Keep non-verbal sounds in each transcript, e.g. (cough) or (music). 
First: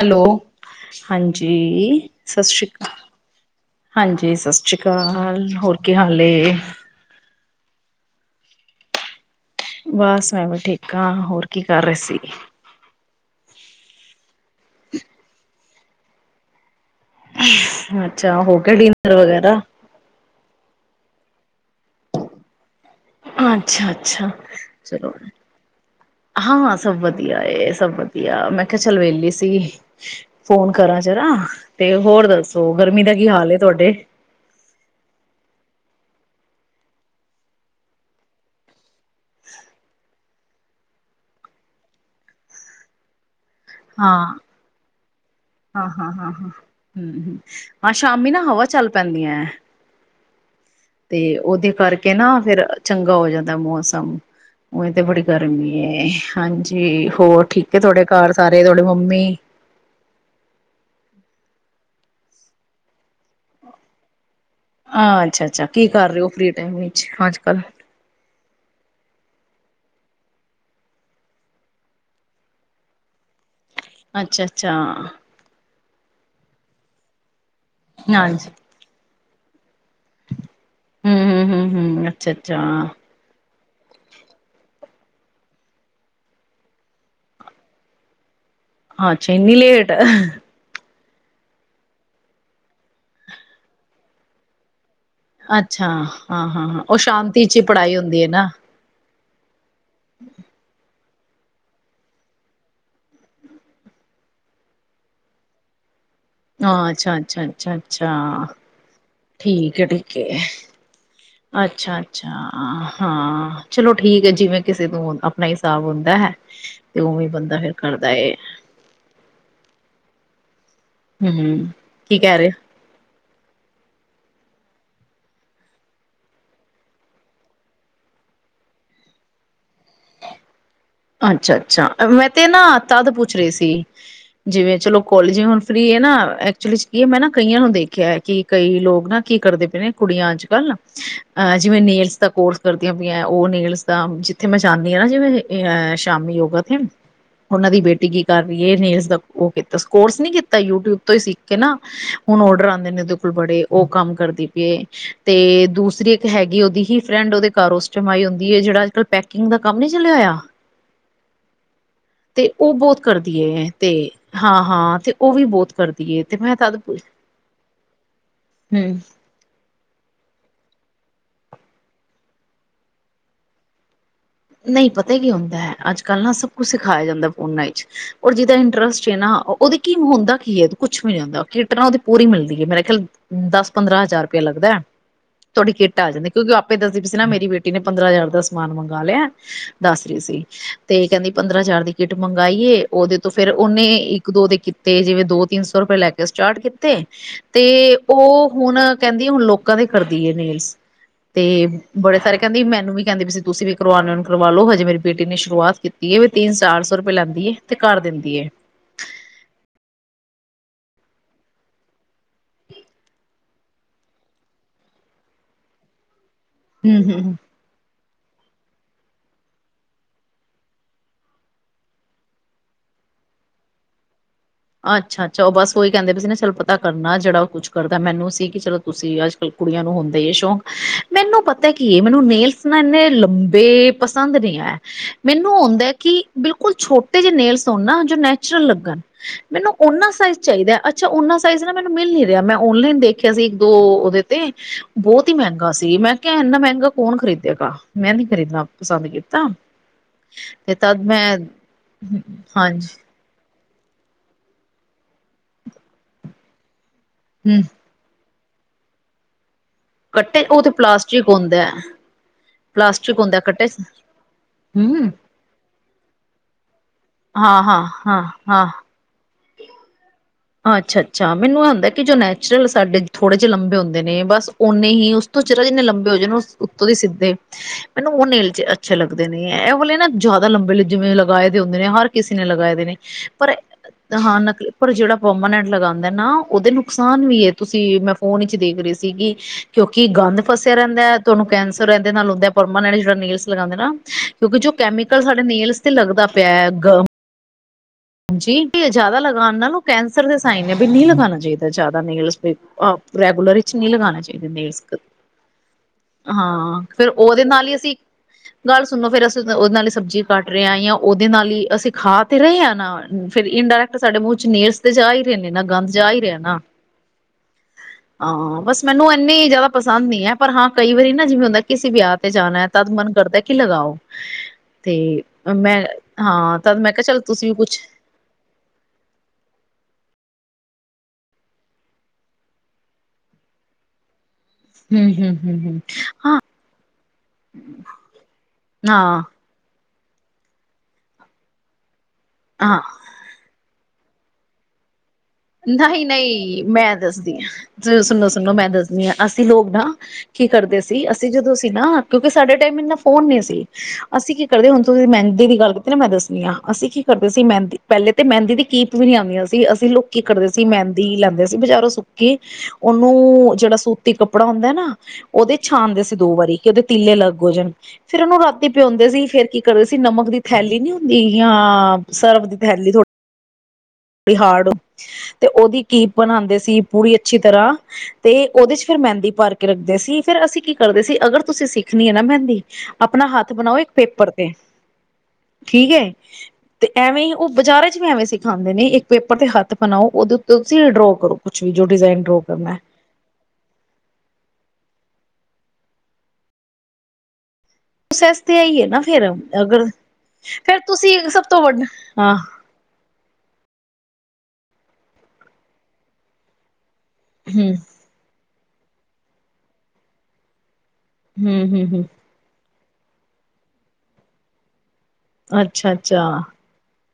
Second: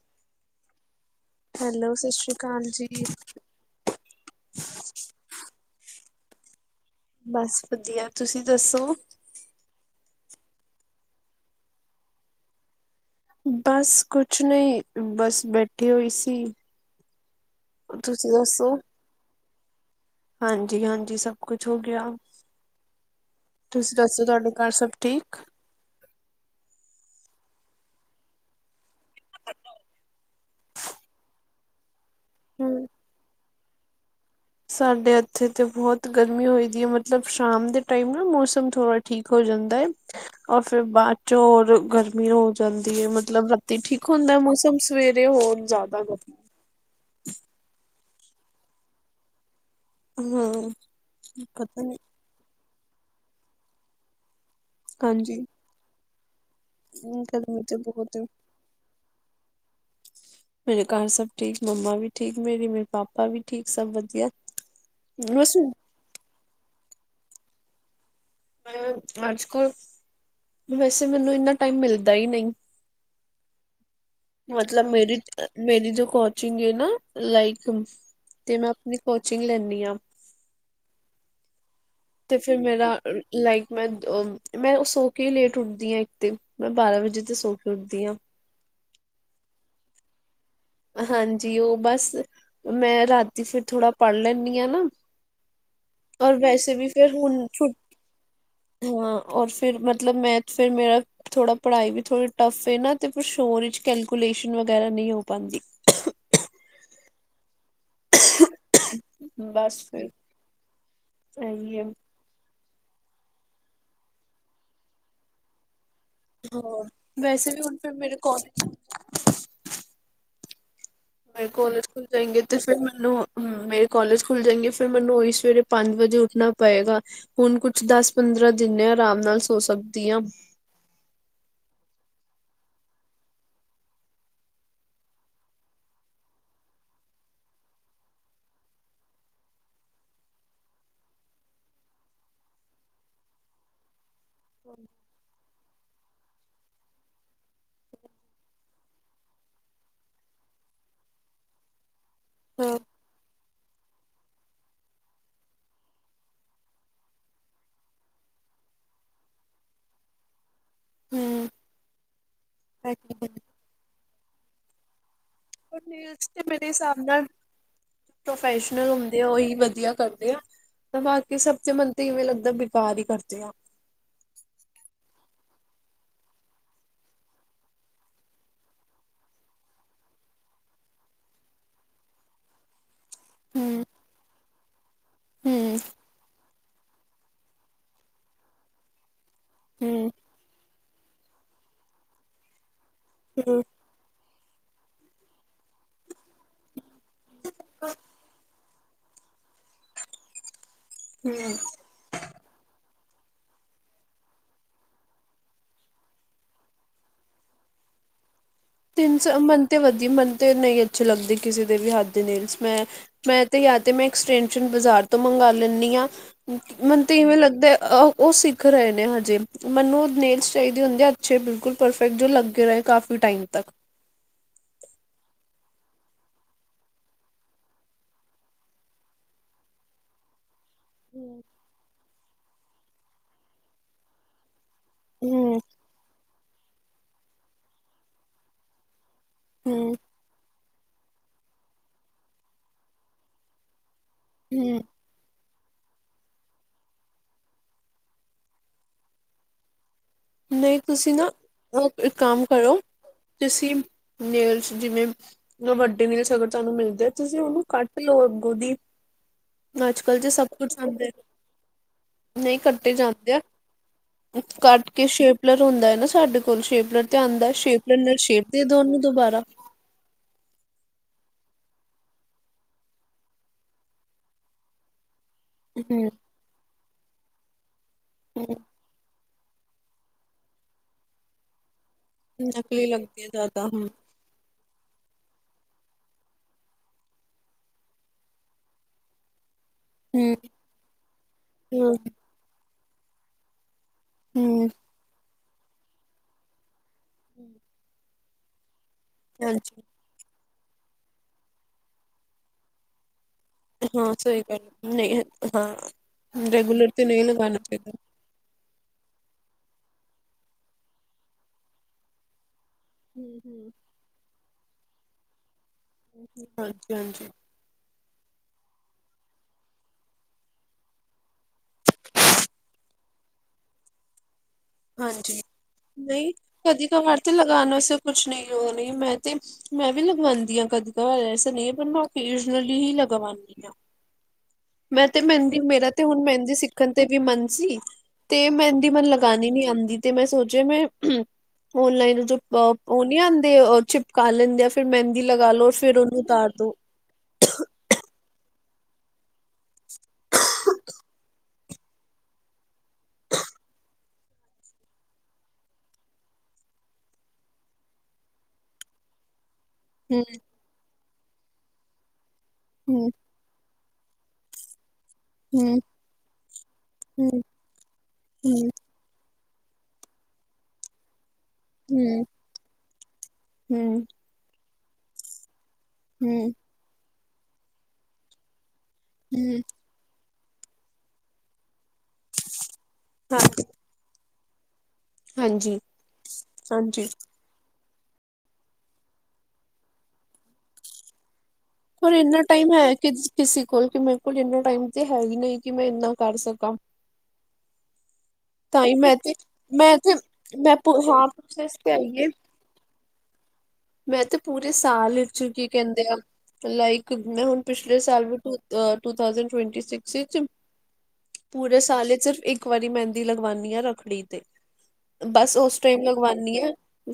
Hello, ਹਾਂਜੀ hello ਸਤਿ ਸਸ ਅਕਾਲ ਸ੍ਰੀ ਜੀ ਕਾ ਹਾਂਜੀ ਸਸ ਸ੍ਰੀ ਕਾਲ ਹੋਰ ਕੀ ਹਾਲ ਏ। ਬਸ ਵਧੀਆ ਤੁਸੀਂ ਦੱਸੋ। ਬੱਸ ਮੈਂ ਵੀ ਠੀਕ ਹਾਂ ਹੋਰ ਕੀ ਕਰ ਰਹੇ ਸੀ। ਬਸ ਕੁਛ ਨਈ ਬਸ ਬੈਠੀ ਹੋਈ ਸੀ। ਤੁਸੀਂ ਅੱਛਾ ਹੋ ਗਿਆ ਡਿਨਰ ਵਗੈਰਾ। ਹਾਂਜੀ-ਹਾਂਜੀ ਸਭ ਕੁਛ ਹੋ ਗਿਆ। ਅੱਛਾ ਤੁਸੀਂ ਦੱਸੋ ਅੱਛਾ ਤੁਹਾਡੇ ਘਰ ਸਭ ਠੀਕ। ਹਾਂ-ਹਾਂ ਸਭ ਵਧੀਆ ਏ, ਸਭ ਵਧੀਆ ਮੈਂ ਮੈ ਕਿਹਾ ਚਲ ਵੇਲੀ ਸੀ ਫੋਨ ਕਰਾ ਜਰਾ। ਤੇ ਹੋਰ ਦੱਸੋ ਹਮ ਗਰਮੀ ਦਾ ਕੀ ਹਾਲ ਹੈ ਤੁਹਾਡੇ? ਸਾਡੇ ਇੱਥੇ ਤੇ ਬੋਹਤ ਗਰਮੀ ਹੋਈ ਦੀ ਹੈ ਮਤਲਬ ਸ਼ਾਮ ਦੇ ਟਾਈਮ ਨਾ ਮੌਸਮ ਥੋੜਾ ਠੀਕ ਹੋ ਜਾਂਦਾ ਹੈ ਔਰ ਫੇਰ ਬਾਦ ਚ ਹੋਰ ਗਰਮੀ ਹੋ ਜਾਂਦੀ ਹੈ ਮਤਲਬ ਟੀ ਠੀਕ ਹੁੰਦਾ ਮੌਸਮ ਸਵੇਰੇ ਹੋ ਹਾਂ-ਹਾਂ, ਹਾਂ ਹੂੰ-ਹੂੰ ਹਾਂ ਸ਼ਾਮੀ ਨਾ ਹਵਾ ਚੱਲ ਪੈਂਦੀਆ। ਹਮ ਤੇ ਉਹਦੇ ਪਤਾ ਨੀ ਕਰਕੇ ਨਾ ਫੇਰ ਚੰਗਾ ਹੋ ਜਾਂਦਾ ਮੌਸਮ, ਉਵੇ ਤੇ ਬੜੀ ਹਾਂਜੀ ਗਰਮੀ ਏ ਹਾਂਜ ਤੇ ਹੋਰ ਗਰਮੀ ਠੀਕ ਤੇ ਹੈ ਤੁਹਾਡੇ ਬਹੁਤ ਘਰ ਸਾਰੇ ਤੁਹਾਡੇ ਮੰਮੀ। ਮੇਰੇ ਘਰ ਸਭ ਠੀਕ ਮੰਮਾ ਵੀ ਠੀਕ ਮੇਰੀ, ਮੇਰੇ ਪਾਪਾ ਵੀ ਠੀਕ ਸਭ ਵਧੀਆ। ਅੱ ਬਸ ਅੱਛਾ-ਅੱਛਾ ਕੀ ਕਰ ਰਹੇ ਹੋ ਫ੍ਰੀ ਟਾਈਮ ਵਿੱਚ ਅੱਜ ਕੱਲ। ਮੈਂ ਅੱਜ ਕਲ, ਵੈਸੇ ਮੈਨੂੰ ਇੰਨਾ ਟਾਈਮ ਮਿਲਦਾ ਹੀ ਨਈ। ਅੱਛਾ-ਅੱਛਾ ਮਤਲਬ ਮੇਰੀ, ਮੇਰੀ ਜੋ ਕੋਚਿੰਗ ਹੈ ਨਾ ਲਾਈਕ (unintelligible) ਤੇੇ ਮੈਂ ਆਪਣੀ ਕੋਚਿੰਗ ਲੈਨੀ ਆ। ਹੂੰ-ਹੂੰ, ਹੂੰ-ਹੂੰ ਤੇ ਫਿਰ ਮੇਰਾ ਲਾਈਕ ਮੈਂ, ਮੈਂ ਸੌ ਕੇ ਹੀ ਲੇਟ ਉੱਠਦੀ ਹਾਂ ਇੱਕ ਤੇ, ਮੈਂ ਬਾਰਾਂ ਵਜੇ ਤੇ ਸੌ ਕੇ ਉੱਠਦੀ ਹਾ। ਅੱਜ ਇਨੀ ਲੇਟ। ਹਾਂਜੀ ਉਹ ਬਸ ਮੈਂ ਰਾਤੀ ਫਿਰ ਥੋੜ੍ਹਾ ਪੜ ਲੈਨੀ ਆ ਨਾ। ਅੱਛਾ ਔਰ ਹਾਂ-ਹਾਂ, ਵੈਸੇ ਹਾਂ ਵੀ ਉਹ ਫਿਰ ਸ਼ਾਂਤੀ ਹੁਣ ਚ ਹੀ ਛੁੱ ਪੜ੍ਹਾਈ ਹੁੰਦੀ ਹੈ ਨਾ। ਹਾਂ ਔਰ ਫਿਰ ਮਤਲਬ ਮੈਂ ਫਿਰ ਮੇਰਾ ਥੋੜ੍ਹਾ ਪੜ੍ਹਾਈ ਵੀ ਥੋੜ੍ਹੀ ਟੱਫ ਏ ਨਾ ਤੇ ਪਰ ਸ਼ੋਰ ਵਿੱਚ ਕੈਲਕੂਲੇਸ਼ਨ ਵਗੈਰਾ ਨਹੀ ਹੋ ਪਾਦੀ। ਹਾਂ ਅੱਛਾ-ਅੱਛਾ, ਅੱਛਾ-ਅੱਛਾ ਠੀਕ ਬਸ ਫਿਰ ਹੈ-ਠੀਕ ਹੈ। ਇਹੀ ਹੈ ਅੱਛਾ, ਅੱਛਾ ਹਾਂ, ਚਲੋ ਠੀਕ ਹੈ, ਜਿਵੇਂ ਕਿਸੇ ਤੋਂ ਆਪਣਾ ਹਿਸਾਬ ਹੁੰਦਾ ਹੈ ਹੋਰ ਤੇ ਉਵੇਂ ਵੈਸੇ ਬੰਦਾ ਵੀ ਫੇਰ ਹੁਣ ਫਿਰ ਕਰਦਾ ਮੇਰੇ ਏ। ਕੋਲਜ ਮੇਰੇ ਹੂੰ ਕਾਲਜ ਖੁਲ ਕੀ ਕਹਿ ਜਾਏਗੇ ਰਹੇ ਤੇ ਫਿਰ ਮੈਨੂੰ, ਹ ਮੇਰੇ ਕੋਲਜ ਖੁੱਲ ਜਾਏਗੀ, ਫੇਰ ਮੈਨੂੰ ਉਹੀ ਸਵੇਰੇ ਪੰਜ ਵਜੇ ਉੱਠਣਾ ਪਏਗਾ। ਹੁਣ ਕੁਛ, ਦਸ -ਪੰਦਰਾਂ ਦਿਨ ਆਰਾਮ ਨਾਲ ਸੋ ਸਕਦੀ ਹਾਂ। ਅੱਛਾ! ਅੱਛਾ! ਮੈਂ ਤੇ ਨਾ, ਤਦ ਪੁੱਛ ਰਹੀ ਸੀ ਜਿਵੇਂ ਚਲੋ ਕੋਲਜ ਹੁਣ ਫ੍ਰਰੀ ਹੈ ਨਾ, ਐਕਚੁਲੀ 'ਚ ਕੀ ਹੈ, ਮੈਂ ਨਾ ਕਈਆਂ ਨੂੰ ਦੇਖਿਆ ਹੈ ਕਿ ਕਈ ਲੋਕ ਨਾ ਕੀ ਕਰਦੇ ਪਏ ਨੇ, ਕੁੜੀਆਂ ਅੱਜ- ਕੱਲ੍ਹ ਅਹ ਜਿਵੇਂ ਨੇਲਸ ਦਾ ਕੋਰਸ ਕਰਦੀਆਂ ਪਈਆਂ, ਉਹ ਨੇਲਸ ਦਾ, ਜਿੱਥੇ ਮੈਂ ਜਾਂਦੀ ਹਾਂ ਨਾ ਜਿਵੇਂ ਅ ਸ਼ਾਮੀ ਯੋਗਾਥ ਉਹਨਾਂ ਦੀ ਬੇਟੀ ਕੀ ਕਰ ਰਹੀ ਏ, ਨੇਲਸ ਦਾ ਉਹ ਕੋਰਸ ਨੀ ਕੀਤਾ, ਯੂਟਿਊਬ ਤੋਂ ਹੀ ਸਿੱਖ ਕੇ ਨਾ। ਹੁਣ ਆਰਡਰ ਹਾਂ ਆਉਂਦੇ ਨੇ, ਇਹਦੇ ਕੋਲ ਬੜੇ ਉਹ ਕੰਮ ਕਰਦੀ ਪਈਏ, ਤੇ ਦੂਸਰੀ ਇੱਕ ਹੈਗੀ ਉਹਦੀ ਹੀ ਫਰੈਂਡ ਉਹਦੇ ਘਰ ਉਸ ਟਾਈਮ ਆਈ ਹੁੰਦੀ ਹੈ ਜਿਹੜਾ ਅੱਜ- ਕੱਲ ਪੈਕਿੰਗ ਦਾ ਕੰਮ ਨਹੀਂ ਚੱਲਿਆ ਹੋਇਆ। ਹੂੰ ਤੇ ਉਹ ਬਹੁਤ ਕਰਦੀ ਏ, ਤੇ ਹਾਂ- ਹਾਂ ਤੇ ਉਹ ਵੀ ਬਹੁਤ ਬਟ ਕਰਦੀ ਏ ਨੇਲਸ ਤੇ ਮੈਂ ਮੇਰੇ ਤਦ ਹਿਸਾਬ ਨਾਲ, ਪ੍ਰੋਫੈਸ਼ਨਲ ਹਮ ਹੁੰਦੇ ਆ ਉਹੀ ਵਧੀਆ ਕਰਦੇ ਆ ਤਾਂ ਬਾਕੀ ਸਭ ਦੇ ਮਨ ਤੇ ਇਵੇਂ ਲੱਗਦਾ, ਬੇਕਾਰ ਹੀ ਕਰਦੇ ਆ। ਨਹੀਂ ਪਤਾ, ਕੀ ਹੁੰਦਾ ਹੈ, ਅੱਜ ਕੱਲ੍ਹ ਨਾ ਸਭ ਕੁਛ ਸਿਖਾਇਆ ਜਾਂਦਾ ਫੋਨਾਂ ਵਿੱਚ, ਔਰ ਜਿਹਦਾ ਇੰਟਰਸਟ ਨਾ, ਉਹਦੀ ਕੀ ਹੁੰਦਾ ਕੀ ਹੈ, ਕੁਛ ਵੀ ਨੀ ਹੁੰਦਾ, ਕਿਟ ਨਾ ਉਹਦੀ ਪੂਰੀ ਮਿਲਦੀ ਹੈ, ਮੇਰਾ ਖਿਆਲ ਦਸ ਹੂੰ -ਪੰਦਰਾਂ ਹਜ਼ਾਰ ਰੁਪਇਆ ਲੱਗਦਾ, ਤੁਹਾਡੀ ਹੂੰ ਕਿੱਟ ਆ ਜਾਂਦੀ, ਕਿਉਂਕਿ ਆਪ ਕਿ ਦੱਸਦੀ ਪਈ ਸੀ ਨਾ ਮੇਰੀ ਬੇਟੀ ਨੇ ਪੰਦਰਾਂ ਹਜ਼ਾਰ ਦਾ ਸਮਾਨ ਮੰਗਵਾ ਲਿਆ, ਦੱਸ ਹੂੰ ਰਹੀ ਸੀ। ਤੇ ਕਹਿੰਦੀ, ਪੰਦਰਾਂ ਹਜ਼ਾਰ ਦੀ ਕਿੱਟ ਮੰਗਾਈਏ, ਉਹਦੇ ਤੋਂ ਫੇਰ, ਹੂੰ ਉਹਨੇ ਇੱਕ ਇੱਕ ਦੋ ਦੇ ਕੀਤੇ, ਜਿਵੇਂ ਦੋ ਤਿੰਨ ਸੌ ਰੁਪਏ ਲੈ ਕੇ ਸਟਾਰਟ ਕੀਤੇ, ਤੇ ਉਹ ਹੁਣ ਕਹਿੰਦੀ, ਹੁਣ ਲੋਕਾਂ ਦੇ ਕਰਦੀ ਹੈ ਨੇਲਸ, ਤੇ ਹੂੰ ਬੜੇ ਸਾਰੇ ਕਹਿੰਦੇ ਮੈੰਨੂੰ ਵੀ ਕਹਿੰਦੀ ਵੀ ਸੀ, ਤੁਸੀਂ ਵੀ ਕਰਵਾਉ ਕਰਵਾ ਲੋ, ਹਜੇ ਮੇਰੀ ਬੇਟੀ ਨੇ ਸ਼ੁਰੂਆਤ ਕੀਤੀ ਹੈ ਵੀ ਤਿੰਨ- ਚਾਰ ਸੌ ਰੁਪਏ ਲੈਂਦੀ ਹੈ, ਤੇ ਕਰ ਦਿੰਦੀ ਹੈ। ਤਿੰਨ ਸੌ ਮਨ ਤੇ ਵਧੀ ਮੈਨੂੰ ਤੇ ਨਹੀਂ ਅੱਛੇ ਲੱਗਦੇ ਕਿਸੇ ਦੇ ਵੀ ਹੱਥ ਦੇ ਨੇਲਸ ਮੈਂ, ਮੈਂ ਤੇ ਜਾਂ ਤੇ ਮੈਂ ਐਕਸਟੈਂਸ਼ਨ ਬਾਜ਼ਾਰ ਤੋਂ ਮੰਗਵਾ ਲੈਂਦੀ ਹਾਂ, ਹਮ ਮੈਨੂੰ ਤੇ ਹਮ ਇਵੇਂ ਲੱਗਦਾ ਅ ਉਹ ਸਿੱਖ ਰਹੇ ਨੇ ਹਜੇ, ਮੈਨੂੰ ਨੇਲਸ ਚਾਹੀਦੀ ਹੁੰਦੀ ਅੱਛੇ, ਬਿਲਕੁਲ ਪਰਫੈਕਟ ਜੋ ਲੱਗੇ ਰਹੇ ਕਾਫੀ ਟਾਈਮ ਤਕ ਅੱਛਾ -ਅੱਛਾ ਉਹ ਬਸ ਉਹੀ ਕਹਿੰਦੇ ਵੀ ਸੀ ਨਾ ਚਲੋ ਪਤਾ ਕਰਨਾ ਜਿਹੜਾ ਉਹ ਕੁਛ ਕਰਦਾ ਮੈਨੂੰ ਸੀ ਕਿ ਚਲੋ ਤੁਸੀਂ ਅੱਜ ਅਜ-ਕਲ ਕੁੜੀਆਂ ਨੂੰ ਹੁੰਦਾ ਹੀ ਏ ਸ਼ੌਕ। ਮੈਨੂੰ ਹੂੰ ਪਤਾ ਕੀ, ਮੈਨੂੰ ਨੇਲਸ ਨਾ, ਇੰਨੇ ਲੰਬੇ ਪਸੰਦ ਨਹੀਂ ਆ ਮੈਨੂੰ ਹੂੰ ਆਉਂਦਾ ਹੈ ਕਿ, ਬਿਲਕੁਲ ਛੋਟੇ ਜਿਹੇ ਨੇਲਸ ਹੋਣ ਨਾ, ਜੋ ਨੈਚੁਰਲ ਲੱਗਣ ਮੈਨੂੰ ਉਹਨਾ ਸਾਈਜ਼ ਚਾਹੀਦਾ ਅ ਅੱਛਾ ਓਹਨਾ ਸਾਈਜ਼ ਨਾ ਮੈਨੂੰ ਮਿਲ ਨੀ ਰਿਹਾ, ਮੈਂ ਓਨਲਾਈਨ ਦੇਖਿਆ ਸੀ ਇੱਕ- ਦੋ ਉਹਦੇ ਤੇ ਹੂੰ ਬਹੁਤ ਹੀ ਮਹਿੰਗਾ ਸੀ, ਮੈਂ ਕਿਹਾ ਇੰਨਾ ਮਹਿੰਗਾ ਕੌਣ ਖਰੀਦੇਗਾ, ਮੈਂ ਨੀ ਖਰੀਦਣਾ ਪਸੰਦ ਕੀਤਾ। (inaudible) ਨਹੀਂ ਤਦ ਤੁਸੀਂ ਨਾ, ਮੈਂ ਉਹ ਇੱਕ ਕੰਮ ਕਰੋ। ਹਾਂਜੀ ਤੁਸੀਂ, ਨੇਲਸ ਜਿਵੇਂ, ਵੱਡੇ ਨੇਲਸ ਅਗਰ ਤੁਹਾਨੂੰ ਮਿਲਦੇ ਆ, ਤੁਸੀਂ ਹੂੰ ਉਹਨੂੰ ਕੱਟ ਲਓ ਅੱਗੋਂ ਦੀ, ਅੱਜ ਕਲ ਜੇ ਕੱਟੇ ਸਭ ਉਹ ਤੇ ਕੁਛ ਆਉਦਾ ਪਲਾਸਟਿਕ ਹੁੰਦਾ। ਹੈ। ਨਹੀਂ ਕੱਟੇ ਪਲਾਸਟਿਕ ਜਾਂਦੇ ਹੁੰਦਾ ਆ, ਕੱਟੇ ਕੱਟ ਕਿ ਸ਼ੇਪਲਰ ਹੁੰਦਾ ਹੈ ਨਾ ਸਾਡੇ ਕੋਲ, ਸ਼ੇਪਲਰ ਤੇ ਆਉਂਦਾ, ਹਾਂ ਹਾਂ ਸ਼ੇਪਲਰ ਨਾਲ ਹਾਂ ਸ਼ੇਪ ਦੇ ਦਿਓ ਹਾਂ ਉਹਨੂੰ ਦੁਬਾਰਾ, (inaudible) ਅੱਛਾ! ਅੱਛਾ! ਮੈਨੂੰ ਇਹ ਹੁੰਦਾ ਕਿ ਜੋ ਨੈਚੁਰਲ ਸਾਡੇ ਥੋੜੇ ਜਿਹੇ ਲੰਬੇ ਹੁੰਦੇ ਨੇ, ਬਸ ਓਨੇ ਹੀ ਉਸ ਥੋੜਾ ਜਿਹਾ ਜਿੰਨੇ ਹਮ ਲੰਬੇ ਹੋ ਜਾਏ ਨੇ ਉਹ ਉੱਤੋਂ ਦੀ ਸਿੱਧੇ, ਮੈਨੂੰ ਉਹ ਹਮ ਨੇਲਜ਼ ਅੱਛੇ ਲੱਗਦੇ ਨੇ, ਇਹ ਵਾਲੇ ਨਾ ਜ਼ਿਆਦਾ ਲੰਬੇ ਜਿਵੇਂ ਲਗਾਏ ਦੇ ਹੁੰਦੇ ਨੇ ਹਰ ਕਿਸੇ ਨੇ ਲਗਾਏ ਦੇ ਨਕਲੀ ਨੇ, ਲੱਗਦੀ ਹੈ ਪਰ ਜ਼ਿਆਦਾ ਹੁਣ। ਹਾਂ ਨਕਲੀ, ਪਰ ਜਿਹੜਾ ਪਰਮਾਨੈਂਟ ਲਗਾਉਂਦਾ ਨਾ, ਉਹਦੇ ਨੁਕਸਾਨ ਵੀ ਹੈ ਤੁਸੀਂ ਮੈਂ ਫੋਨ ਵਿੱਚ ਦੇਖ ਰਹੀ ਸੀਗੀ। ਕਿਉਂਕਿ ਹੂੰ ਗੰਦ ਫਸਿਆ ਰਹਿੰਦਾ ਹੈ ਤੁਹਾਨੂੰ ਕੈਂਸਰ ਐਦੇ ਨਾਲੋ ਹੁੰਦਾ ਪਰਮਾਨੈਂਟ ਜਿਹੜਾ ਨੇਲਸ ਲਗਾਉਂਦੇ ਨਾ। ਕਿਉਂਕਿ ਹੂੰ ਜੋ ਕੈਮੀਕਲ ਸਾਡੇ ਨੇਲਸ ਤੇ ਲੱਗਦਾ ਪਿਆ ਗ (unintelligible) ਜ ਜ਼ਿਆਦਾ ਲਗਾਉਣ ਨਾਲ ਉਹ ਹਾਂਜੀ ਕੈਂਸ ਫੇਰ ਦੇ ਸਾਈਨ ਵੀ ਨੀ ਲਗਾਣਾ ਚਾਹੀਦਾ ਜ਼ਿਆਦਾ ਨੇਲਜ ਰੈਗੂਲਰ ਜੀ ਨਹੀਂ ਹਾਂ ਲਗਾਉਣਾ ਸਹੀ ਚਾਹੀਦਾ ਗੱਲ ਨੇਲਜ਼ ਕਦੀ ਨਹੀਂ ਹਾਂ ਹਾਂ ਰੈਗੂਲਰ ਤੇ ਫੇਰ ਨਹੀਂ ਉਹਦੇ ਲਗਾਣਾ ਨਾਲ ਹੀ ਚਾਹੀਦਾ। ਅਸੀਂ ਗੱਲ ਸੁਣੋ ਫੇਿਰ ਅਸੀਂ ਉਹਦੇ ਨਾਲ ਹੀ ਸਬਜ਼ੀ ਕੱਟ ਰਹੇ ਹਾਂ ਜਾਂ ਉਹਦੇ ਨਾਲ ਹੀ ਅਸੀਂ ਖਾ ਤੇ ਰਹੇ ਹਾਂ ਨਾ ਹਮ ਫੇਰ ਹਮ ਇੰਡ੍ਰਕਟ ਸਾਡੇ ਮੂੰਹ ਚ ਨੇਲਸ ਤੇ ਜਾ ਹੀ ਰਹੇ ਨੇ ਨਾ ਗੰਦ ਜਾ ਹੀ ਰਿਹਾ ਨਾ, ਹਾਂਜੀ ਹਾਂਜੀ (unintelligible) ਹਾਂ, ਬਸ ਮੈਨੂੰ ਇੰਨੀ ਜ਼ਿਆਦਾ ਪਸੰਦ ਨੀ ਹੈ ਪਰ ਹਾਂ ਕਈ ਵਾਰੀ ਨਾ ਜਿਵੇਂ ਹੁੰਦਾ ਕਿਸੇ ਵਿਆਹ ਤੇ ਜਾਣਾ। ਤਤ ਮਨ ਕਰਦਾ ਕਿ ਲਗਾਓ ਤੇ ਹਾਂਜੀ ਮੈਂ ਨਹੀਂ ਹਾਂ ਤਾਂ ਕਦੀ ਮੈਂ ਕਿਹਾ ਕਵਾਰ ਚੱਲ ਤੇ ਤੁਸੀਂ ਵੀ ਲਗਾਣਾ ਕੁੱਛ ਸੇ ਕੁਛ ਨਹੀਂ ਉਹ ਨਹੀਂ ਮੈਂ ਤੇ ਮੈਂ ਵੀ ਲਗਵਾਉਂਦੀ ਹਾਂ ਕਦੀ ਕਦੀ ਐਸ ਨਹੀਂ ਪਰ ਮੈਂ ਓਕੀਜਨਲੀ ਹੀ ਲਗਵਾਉਂਦੀ ਹਾਂ। ਮੈਂ ਹਮ ਤੇ ਹਮ ਮਹਿੰਦੀ ਹਮ ਹਮ ਮੇਰਾ ਤੇ ਹੁਣ ਮਹਿੰਦੀ ਸਿੱਖਣ ਤੇ ਵੀ ਮਨ ਸੀ ਤੇ ਮਹਿੰਦੀ ਮਨ ਹਾਂ ਲਗਾ ਨਹੀ ਨਹੀ ਆਉਂਦੀ ਤੇ ਮੈਂ ਸੋਚਿਆ ਮੈਂ ਹ ਓਨਲਾਈਨ ਹਾਂ ਉਹ ਨੀ ਆਂਦੇ ਚਿਪ ਕਰ ਲੈਂਦੇ ਆਂ ਫਿਰ ਮਹਿੰਦੀ ਲਗਾ ਲੋ ਫੇਰ ਨਹੀਂ ਉਹਨੂੰ ਉਤਾਰ ਨਹੀਂ ਦੋ। ਮੈਂ ਦੱਸਦੀ ਹਾਂ ਸੁਣੋ ਸੁਣੋ ਮੈਂ ਦੱਸਦੀ ਹਾਂ ਅਸੀਂ ਲੋਕ ਨਾ ਕੀ ਕਰਦੇ ਸੀ ਅਸੀਂ ਜਦੋਂ ਸੀ ਨਾ ਕਿਉਂਕਿ ਸਾਡੇ ਟਾਈਮ ਇੰਨਾ ਫੋਨ ਨਹੀਂ ਸੀ ਅਸੀਂ ਕੀ ਕਰਦੇ ਹੁਣ ਤੁਸੀਂ ਮਹਿੰਦੀ ਦੀ ਗੱਲ ਕੀਤੀ ਨਾ ਮੈਂ ਦੱਸਣੀ ਹਾਂ ਅਸੀਂ ਕੀ ਕਰਦੇ ਸੀ ਮਹਿੰਦੀ ਪਹਿਲੇ ਤੇ ਮਹਿੰਦੀ ਦੀ ਕੀਪ ਵੀ ਨੀ ਆਉਂਦੀਆਂ ਸੀ ਅਸੀਂ ਲੋ ਕਿ ਹੂੰ ਕਰਦੇ ਸੀ ਮਹਿੰਦੀ ਲੈਂਦੇ ਸੀ ਬਜ਼ਾਰੋਂ ਸੁੱਕੀ ਹੂੰ ਉਹਨੂੰ ਜਿਹੜਾ ਸੂ ਇਕ ਕੱਪੜਾ ਹੁੰਦਾ ਨਾ ਉਹਦੇ ਹੂੰ ਛਣਦੇ ਸੀ ਦੋ ਵਾਰੀ ਕਿ ਉਹਦੇ ਤੀਲੇ ਹੂੰ ਅੱਲਗ ਹੋ ਜਾਣ ਫਿਰ ਉਹਨੂੰ ਰਾਤੀ ਹੂੰ ਭਿਉਂਦੇ ਸੀ ਫੇਰ ਕੀ ਕਰਦੇ ਸੀ ਨਮਕ ਦੀ ਥੈਲੀ ਨਹੀਂ ਹੁੰਦੀ ਹਾਂ ਹੂੰ ਸਰਫ ਦੀ ਥੈਲੀ ਥੋੜ੍ਹੀ ਹੂੰ ੜੀ ਹਾਰਡ ਤੇ ਉਹਦੀ ਕੀਪ ਹੂੰ ਬਣਾਉਂਦੇ ਸੀ ਪੂਰੀ ਅੱਛੀ ਤਰ੍ਹਾਂ ਤੇ ਉਹਦੇ ਚ ਫ਼ਿਰ ਮਹਿੰਦੀ ਭਰ ਹੂੰ ਕੇ ਰੱਖਦੇ ਸੀ ਫਿਰ ਅਸੀਂ ਕੀ ਕਰਦੇ ਸੀ ਅਗਰ ਤੁਸੀਂ ਸਿੱਖਣੀ ਹੈ ਨਾ ਮਹਿੰ ਆਪਣਾ ਹਾਂ ਹੱਥ ਬਣਾਓ ਇੱਕ ਪੇਪਰ ਤੇ ਹਾਂਜੀ ਠੀਕ ਹੈ ਤੇ ਹਾਂਜੀ ਐਵੇਂ ਈ ਉਹ ਬਾਜ਼ਾਰਾਂ ਚ ਵੀ ਐਵੇਂ ਸਿਖਾਉਂਦੇ ਨੇ ਇੱਕ ਪੇਪਰ ਤੇ ਹੱਥ ਬਣਾਓ ਉਹਦੇ ਉੱਤੇ ਤੁਸੀਂ ਡਰੋ ਕਰੋ ਕੁਛ ਵੀ ਜੋ ਹੋਰ ਡਿਜ਼ਾਇਨ ਡਰੋ ਇੰਨਾ ਟਾਈਮ ਕਰਨਾ ਹੈ ਕਿ ਕਿਸੇ ਕੋਲ ਕਿ ਮੇਰੇ ਕੋਲ ਇਨਾ ਟਾਈਮ ਤੇ ਹੈ ਹੀ ਨਹੀਂ ਕਿ ਮੈਂ ਇੰਨਾ ਕਰ ਸਕਾਂ ਪ੍ਰੋਸੈਸ ਤੇ ਤਾਂ ਆਈਏ ਹੀ ਨਾ ਮੈਂ ਫਿਰ ਤੇ ਅਗਰ ਮੈਂ ਤੇ ਮੈਂ ਫੇਰ ਪੁ ਤੁਸੀਂ ਹਾਂ ਸਭ ਤੋਂ ਪ੍ਰੋਸੈਸ ਵੱਡ ਤੇ ਆਈਏ ਹਾਂ ਮੈਂ ਤੇ ਪੂਰੇ ਸਾਲ ਵਿੱਚ ਕੀ ਕਹਿੰਦੇ ਆ ਲਾਈਕ ਮੈਂ ਹੁਣ ਹਮ ਪਿਛਲੇ ਸਾਲ ਵੀ ਟੂ ਥੌਸੇੰਡ ਟ੍ਵੇੰਟੀ ਸਿਕ੍ਸ ਵਿੱਚ ਹਮ ਪੂਰੇ ਹਮ ਹਮ ਸਾਲ ਚ ਸਿਰਫ ਇਕ ਇੱਕ ਵਾਰੀ ਮਹਿੰਦੀ ਲਗਵਾਉਾਨੀ ਆਾਂ ਰੱਖੜੀ ਤੇ ਬਸ ਉਸ ਅੱਛਾ ਟਾਈਮ ਅੱਛਾ ਲਗਵਾਣੀ ਆ।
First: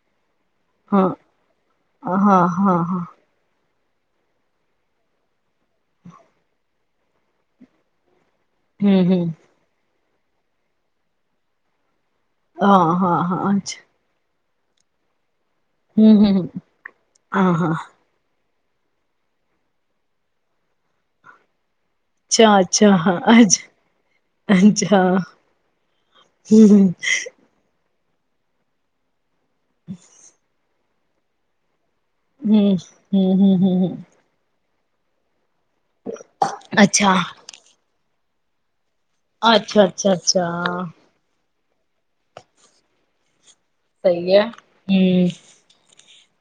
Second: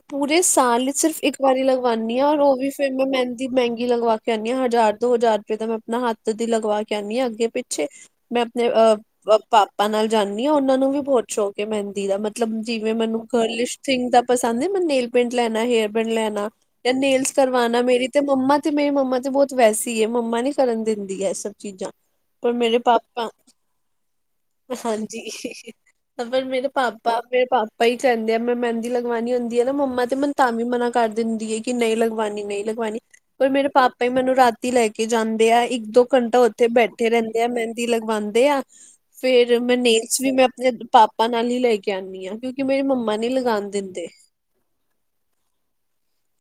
ਪੂਰੇ ਸਾਲ ਹੀ ਹਾਂ ਸਿਰਫ ਇੱਕ ਵਾਰੀ ਲਗਵਾਉਣੀ ਹਾਂ ਔਰ ਉਹ ਵੀ ਫਿਰ ਮੈਂ ਮਹਿੰਦੀ ਮਹਿੰਗੀ ਲਗਵਾ ਕੇ ਆਉਂਦੀ ਹਾਂ ਹਜ਼ਾਰ ਦੋ ਹਜ਼ਾਰ ਰੁਪਏ ਦਾ ਮੈਂ ਆਪਣਾ ਹੱਥ ਦੀ ਲਗਵਾ ਕੇ ਆਉਂਦੀ ਹਾਂ ਅੱਗੇ ਪਿੱਛੇ ਮੈਂ ਆਪਣੇ ਅਹ ਹਮ ਹਮ ਪਾਪਾ ਨਾਲ ਜਾਂਦੀ ਹਾਂ ਉਹਨਾਂ ਨੂੰ ਵੀ ਬਹੁਤ ਸ਼ੋਂਕ ਏ ਮਹਿੰਦੀ ਦਾ ਮਤਲਬ ਮਤਲਬ ਜਿਵੇਂ ਹਾਂ ਹਾਂ ਮੈਨੂੰ ਹਾਂ ਗਰਲਿੰਸ਼ ਅੱਛਾ ਥਿੰਗਸ ਦਾ ਪਸੰਦ ਮੈਂ ਨੇਲ ਪੇਂਟ ਲੈਣਾ ਹੇਅਰ ਹਮ ਹਮ ਲੈਣਾ ਜਾਂ ਨੇੇਲਸ ਹਾਂ ਹਾਂ ਕਰਵਾਉਣਾ ਮੇਰੀ ਤੇ ਮੰਮਾ ਤੇ ਮੇਰੀ ਮੰਮਾ ਤੇ ਬਹੁਤ ਵੈਸੇ ਮੰਮਾ ਨੀ ਕਰਨ ਦਿੰਦੀ ਹੈ ਇਹ ਸਭ ਚੀਜ਼ਾਂ। ਅੱਛਾ ਪਰ ਮੇਰੇ ਅੱਛਾ ਹਾਂ ਪਾਪਾ ਅੱਛ ਅੱਛਾ ਹਾਂਜੀ ਪਰ ਹੂੰ ਮੇਰੇ ਪਾਪਾ ਮੇਰੇ ਪਾਪਾ ਆਪ ਹੀ ਕਹਿੰਦੇ ਆ ਮੈਂ ਮਹਿੰਦੀ ਲਗਵਾਉਣੀ ਹੁੰਦੀ ਆ ਨਾ ਮੰਮਾ ਤੇ ਮੈਨੂੰ ਤਾਂ ਵੀ ਮਨਾ ਕਰ ਦਿੰਦੀ ਏ ਕਿ ਨਹੀਂ ਲ ਨਹੀਂ ਲਗਵਾਉਣੀ ਨਈ ਹੂੰ ਲਗਵਾਣੀ ਹੂੰ ਪਰ ਹੂੰ ਮੇਰੇ ਹੂੰ ਪਾਪਾ ਈ ਮੈਨੂੰ ਰਾਤ ਤੀ ਲੈ ਕੇ ਜਾਂਦੇ ਆ ਇੱਕ ਦੋ ਘੰਟਾ ਉੱਥੇ ਬੈਠੇ ਅੱਛਾ ਰਹਿੰਦੇ ਆ ਮਹਿੰਦੀ ਲਗਵਾਉਂਦੇ ਆ ਫੇਰ ਮੈਂ ਅੱਛਾ ਅੱਛਾ ਨੇਲਸ ਵੀ ਮੈਂ ਅੱਛਾ ਆਪਣੇ ਪਾਪਾ ਨਾਲ ਹੀ ਲਗਵਾ ਕੇ ਆਉਂਦੀ ਆਂ ਕਿਉਂਕਿ ਮੇਰੀ ਮੰਮਾ ਨ ਲਗਾਉਣ ਦਿੰਦੀ ਆ ਹੂੰ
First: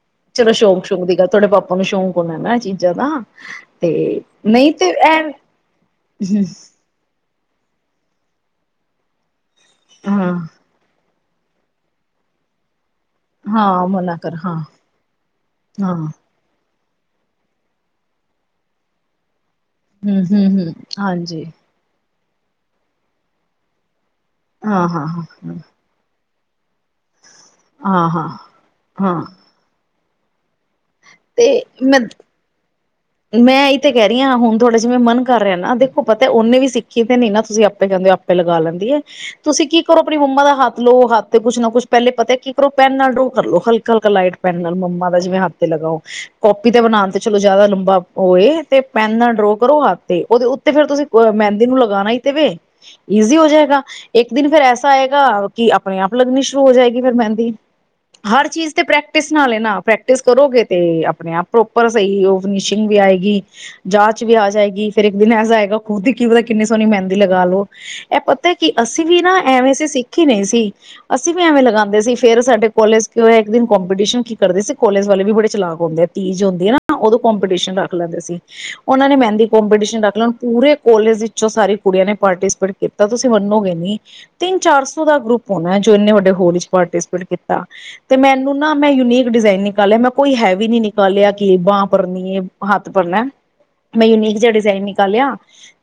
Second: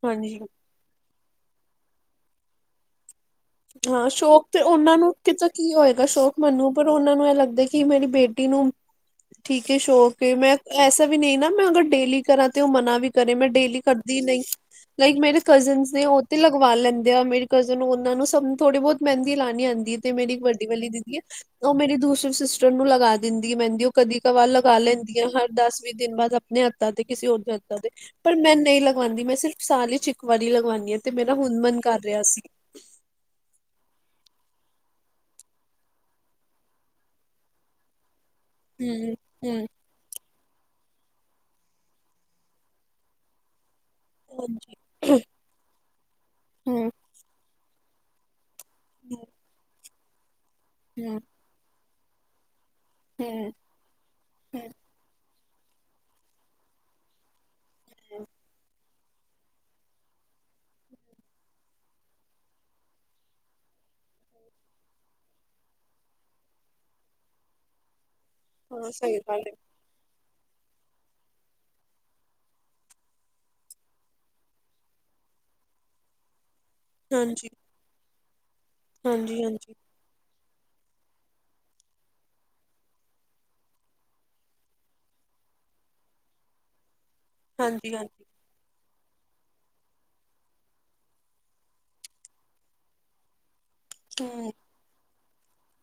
ਹਾਂਜੀ ਚਲੋ ਸ਼ੌਕ ਸ਼ੌਕ ਦੀ ਗੱਲ ਤੁਹਾਡੇ ਪਾਪਾ ਨੂੰ ਸ਼ੌਕ ਹੋਣਾ ਨਾ ਚੀਜ਼ਾਂ ਦਾ ਤੇ ਹਾਂ ਸ਼ੌਕ ਤੇ ਨਹੀਂ ਉਹਨਾਂ ਨੂੰ ਐ ਕਿਤੇ ਕੀ ਹੋਏਗਾ ਸ਼ੌਕ ਹਮ, ਮੈਨੂੰ ਪਰ ਉਹਨਾਂ ਨੂੰ ਇਹ ਲੱਗਦਾ ਕਿ ਮੇਰੀ ਬੇਟੀ ਨੂੰ, ਠੀਕ ਏ ਸ਼ੋਕ ਹਾਂ ਐ। ਮੈਂ ਐਸਾ ਵੀ ਨਈਂ ਨਾਂ ਮੈਂ ਅਗਰ ਡੇਲੀ ਕਰਾਂ ਤੇ ਉਹ ਮਨਾ ਵੀ ਘਰੇ ਮੈਂ ਡੇਲੀ ਹਾਂ ਮਨਾ ਕਰਦੀ ਕਰ ਨਹੀਂ, ਹਾਂ ਲਾਈਕ ਮੇਰੇ ਕਜ਼ਨਸ ਹਾਂ ਨੇਂ ਉਹ ਤੇ ਲਗਵਾ ਲੈਂਦੇ ਆ ਮੇਰੀ ਕਜ਼ਨ ਉਹਨਾਂ ਨੂੰ ਸਬ ਨੂੰ ਥੋੜ੍ਹੀ ਬਹੁਤ ਮਹਿੰਦੀ ਲਾਣੀ ਆਂਦੀ ਤੇ ਹੂੰ ਮੇਰੀ ਇੱਕ ਹੂੰ ਵੱਡੀ ਹੂੰ ਵਾਲੀ ਦੀਦੀ ਐ ਹਾਂਜੀ ਉਹ ਮੇਰੀ ਦੂਸਰੇ ਸਿਸਟਰ ਨੂੰ ਲਗਾ ਦਿੰਦੀਐ ਮਹਿੰਦੀ ਉਹ ਕਦੀ ਕਬਾਰ ਲਗਾ ਹਾਂ ਹਾਂ ਲੈਂਦੀ ਆ। ਹਰ ਹਾਂ ਦਸ ਵੀ ਦਿਨ ਬਾਅਦ ਆਪਣੇ ਹੱਥਾਂ ਤੇ ਕਿਸੇ ਹੋਰ ਦੇ ਹੱਥਾਂ ਤੇ ਹਾਂ ਹਾਂ ਪਰ ਮੈਂ ਨਹੀਂ ਹਾਂ ਲਗਾਂਦੀ। ਮੈਂ ਸਿਰ ਸਾਲ ਇੱਚ ਇੱਕ ਵਾਰੀ ਲਗਵਾਣੀ ਆਂ, ਤੇ ਮੇਰਾ ਹੁਣ ਮਨ ਕਰ ਰਿਹਾ ਸੀ। ਮੈਂ ਇਹ ਤਾਂ ਕਹਿ ਰਹੀ ਆਂ, ਹੁਣ ਤੁਹਾਡਾ ਜਿਵੇਂ ਮਨ ਕਰ ਰਿਹਾ ਨਾਂ। ਦੇਖੋ, ਪਤਾ ਏ ਉਹਨੇਂ ਵੀ ਸਿੱਖੀ ਤੇ ਨੀਂ ਨਾਂ ਤੁਸੀਂ ਆਪੇ ਕਹਿੰਦੇ ਹੋ ਆਪ ਲਗਾ ਲੈਂਦੀਏ, ਹੂੰ ਤੁਸੀਂ ਹੂੰ ਕੀ? ਕਰੋ ਆਪਣੀ ਮੰਮਾ ਦਾ ਹੱਥ ਲਓ ਹੱਥ ਤੇ ਕੁਛ ਨਾਂ ਕੁਛ ਪਹਿਲੇ ਪਤਾ ਕੀ ਕਰੋ, ਪੈਨ ਨਾਲ ਡਰੋ ਕਰ ਲਉ। ਹਲਕੇ ਹਲਕਾ ਲਾਈਟ ਪੈਨ ਨਾਲ ਹਾਂਜੀ ਮੰਮਾ ਦਾ ਜਿਵੇਂ ਹੱਥ ਤੇ ਲਗਾਓ। ਕਾਪੀ ਤੇ ਹੂੰ ਬਣਾਉਣ ਤੇ ਚਲੋ ਜ਼ਿਆਦਾ ਲੰਬਾ ਓਏ ਤੇ ਪੈਨ ਹੂੰ ਨਾਲ ਡਰੋ ਕਰੋ ਹੱਥ ਤੇ, ਉਹਦੇ ਉੱਤੇ ਫੇਰ ਤੁਸੀਂ ਹੂੰ ਮਹਿੰਦੀ ਨੂੰ ਲਗਾਣਾ ਈ ਤੇ ਵੇ। ਈਜ਼ੀ ਹੂੰ ਹੋ ਜਾਏਗਾ। ਇੱਕ ਦਿਨ ਫਿਰ ਹੂੰ, ਐਸਾ ਆਏਗਾ ਕਿ ਆਪਣੇ ਆਪ ਲੱਗਨੀ ਸ਼ੁਰੂ ਹੋ ਜਾਏਗੀ ਫਿਰ ਮਹਿੰਦੀ। ਹਰ ਚੀਜ਼ ਤੇ ਪ੍ਰੈਕ ਪ੍ਰੈਕਟਿਸ ਨਾਲ ਏ ਨਾਂ, ਪ੍ਰੈਕਟਿਸ ਕਰੋਗੇ ਤੇ ਆਪਣੇ ਆਪ ਪ੍ਰੋਪਰ ਸਹੀ ਉਹ ਫਿਨਸ਼ਿੰਗ ਵੀ ਆਏਗੀ। ਜਾਚ ਵੀ ਆ ਜਾਏਗੀ। ਫੇਰ ਇੱਕ ਦਿਨ ਐਸਾ ਆਏਗਾ, ਖੁਦ ਦੀ ਕੀ ਪਤਾ ਕਿੰਨੀ ਸੋਹਣੀ ਮਹਿੰਦੀ ਲਗਾ ਲੋੋ। ਇਹ ਪਤਾ ਕਿ ਹਾਂ ਅਸੀਂ ਸਹੀ ਵੀ ਨਾਂ ਗੱਲ ਹੈ ਐਵੇਂ ਸੀ ਸਿੱਖੀ ਨਹੀਂ ਸੀ ਅਸੀਂ ਵੀ ਐਵੇਂ ਲਗਾਂਦੇ ਸੀ, ਫੇਰ ਸਾਡੇ ਕੋਲੇਜ ਇੱਕ ਦਿਨ ਕਪੀਟੀਸ਼ਨ ਕੀ ਕਰਦੇ ਸੀ, ਕੋਲੇਜ ਵਾਲੇ ਵੀ ਬੜੇ ਚਲਾਕ ਹੁੰਦੇ ਤੀਜ਼ ਹੁੰਦੀ ਐ ਨਾਂ ਉਦੋਂ ਹਾਂਜੀ ਕੋਂਪੀਟੀਸ਼ਨ ਰੱਖ ਲੈਂਦੇ ਸੀ। ਉਹਨਾਂ ਨੇਂ ਹਾਂਜੀ ਮਹਿੰਦੀ ਹਾਂਜੀ ਕੋਂਪੀਟੀਸ਼ਨ ਰੱਖ ਲੈਣ ਪੂਰੇ ਕੋਲੇਜ ਵਿੱਚੋਂ ਸਾਰੀ ਕੁੜੀਆਂ ਨੇਂ ਪਾਰਟੀਸਪੇਟ ਕੀਤਾ। ਤੁਸੀਂ ਮੰਨੋਗੇ ਨੀਂ ਤਿੰਨ-ਚਾਰ ਸੌ ਦਾ ਗਰੁੱਪ ਹੋਣਾ ਐ, ਜੋ ਇੰਨੇ ਵੱਡੇ ਹੋਲ ਇੱਚ ਪਾਰਟੀਸਪੇਟ ਹਾਂਜੀ ਤੇ ਹਾਂਜੀ ਮੈਨੂੰ ਨਾਂ, ਮੈਂ ਯੂਨੀਕ ਡਿਜ਼ਾਇਨ ਨਿਕਾਲਿਆ। ਮੈਂ ਕੋਈ ਹੈਵੀ ਨੀਂ ਨਿਕਾਲਿਆ ਕਿ ਬਾਂ ਭਰਨੀ ਏ, ਹੱਥ ਭਰਣਾ। ਮੈ ਯੂਨੀਕ ਜਿਆ ਹੂੰ ਡਿਜ਼ਾਈਨ ਨਿਕਾਲਿਆ।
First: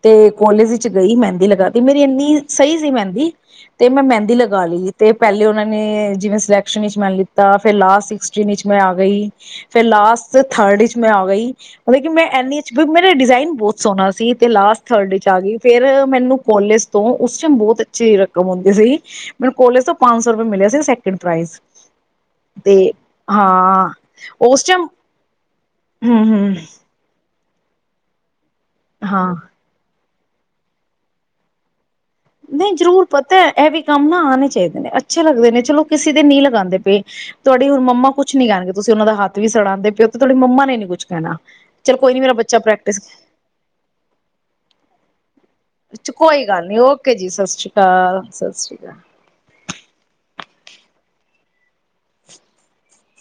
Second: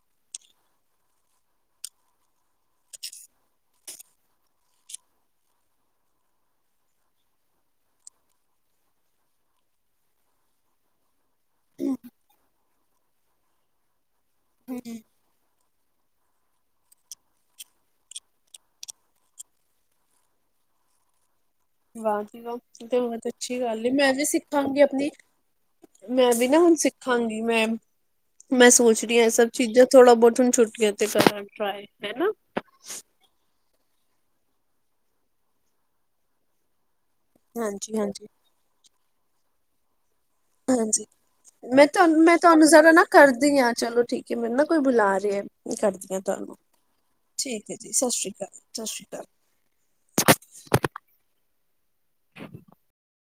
ਤੇ ਕੋਲਜ ਇੱਚ ਗਈ, ਮਹਿੰਦੀ ਲਗਾਤੀ। ਮੇਰੀ ਇੰਨੀ ਸਹੀ ਸੀ ਮਹਿੰਦੀ ਤੇ ਮੈਂ ਮਹਿੰਦੀ ਲਗਾ ਲਈ ਤੇ ਪਹਿਲੇ ਉਹਨਾਂ ਨੇਂ ਜਿਵੇਂ ਸਿਲੈਕਸ਼ਨ ਵਿੱਚ ਮੈਨੂੰ ਲਿੱਤਾ। ਫੇਰ ਲਾਸਟ ਇਚ ਵਿੱਚ ਮੈਂ ਆ ਗਈ। ਫਿਰ ਲਾਸਟ ਥਰਡ ਇਚ ਮੈਂ ਆ ਗਈ, ਮਤਲਬ ਕਿ ਮੈਂ ਐਨੀ ਮੇਰਾ ਡਿਜ਼ਾਇਨ ਬਹੁਤ ਸੋਹਣਾ ਸੀ ਤੇ ਲਾਸਟ ਥਰਡ ਇਚ ਆ ਗਈ ਫਿਰ ਮੈਨੂੰ ਕਾਲਜ ਤੋਂ ਉਸ ਟਾਈਮ ਬਹੁਤ ਅੱਛੀ ਰਕਮ ਆਉਂਦੀ ਸੀ। ਮੈਨੂੰ ਕੋਲੇਜ ਤੋਂ ਪੰਜ ਸੌ ਰੁਪਏ ਮਿਲਿਆ ਸੀ, ਸੈਕਿੰਡ ਪ੍ਰਾਈਸ। ਵਾਹ (inaudible) ਬਹੁਤ ਅੱਛੀ ਗੱਲ ਏ, ਮੈਂ ਵੀ ਉਸ ਸਿੱਖਾਂਗੀ ਟਾਈਮ ਆਪਣੀ। ਹੂੰ ਮੈਂ ਵੀ ਹੂੰ ਨਾ ਹੁਣ ਸਿੱਖਾਂਗੀ ਮੈਂ, ਮੈਂ ਸੋਚ ਰਹੀ ਹਾਂ ਇਹ ਸਭ ਚੀਜ਼ਾਂ ਥੋੜਾ ਬਹੁਤ ਹੁਣ ਛੁੱਟੀਆਂ ਤੇ ਕਰਾਂ ਟਰਾਏ ਹੈ ਨਾਂ! ਨਹੀਂ ਜ਼ਰੂਰ ਪਤਾ ਇਹ ਵੀ ਕੰਮ ਨਾਂ ਆਣੇ ਚਾਹੀਦੇ ਨੇਂ, ਅੱਛੇ ਲੱਗਦੇ ਨੇਂ। ਚਲੋ ਕਿਸੇ ਦੇ ਨ੍ਹੀਂ ਲਗਾਂਦੇ ਪਏ ਤੁਹਾਡੀ ਹੁਣ ਹਾਂਜੀ ਮੰਮਾ ਹਾਂਜੀ ਕੁੱਛ ਨੀਂ ਕਹਿਣਗੇ, ਤੁਸੀਂ ਉਹਨਾਂ ਦਾ ਹੱਥ ਵੀ ਸੜਾਉਂਦੇ ਪਿ ਤੁਹਾਡੀ ਮੰਮਾ ਨੇਂ ਨੀਂ ਕੁਛ ਹਾਂਜੀ ਕਹਿਣਾ। ਮੈਂ ਚਲ ਕੋਈ ਨੀਂ ਤੁਹਾਨੂੰ ਮੇਰਾ ਮੈਂ ਬੱਚਾ ਤੁਹਾਨੂੰ ਜ਼ਰਾ ਪ੍ਰੈਕਟਿਸ (unintelligible) ਚਲੋ ਠੀਕ ਏ ਮੈਨੂੰ ਨਾਂ ਕੋਈ ਬੁਲਾ ਰਿਹਾ। ਕਰਦੀ ਆਂ ਕੋਈ ਤੁਹਾਨੂੰ। ਗੱਲ ਨੀ ਓਕੇ ਜੀ ਸਤਿ ਠੀਕ ਸ਼੍ਰੀ ਐ ਜੀ, ਸਤਿ ਸ਼੍ਰੀ ਅਕਾਲ। ਸਤਿ ਸ਼੍ਰੀ ਅਕਾਲ।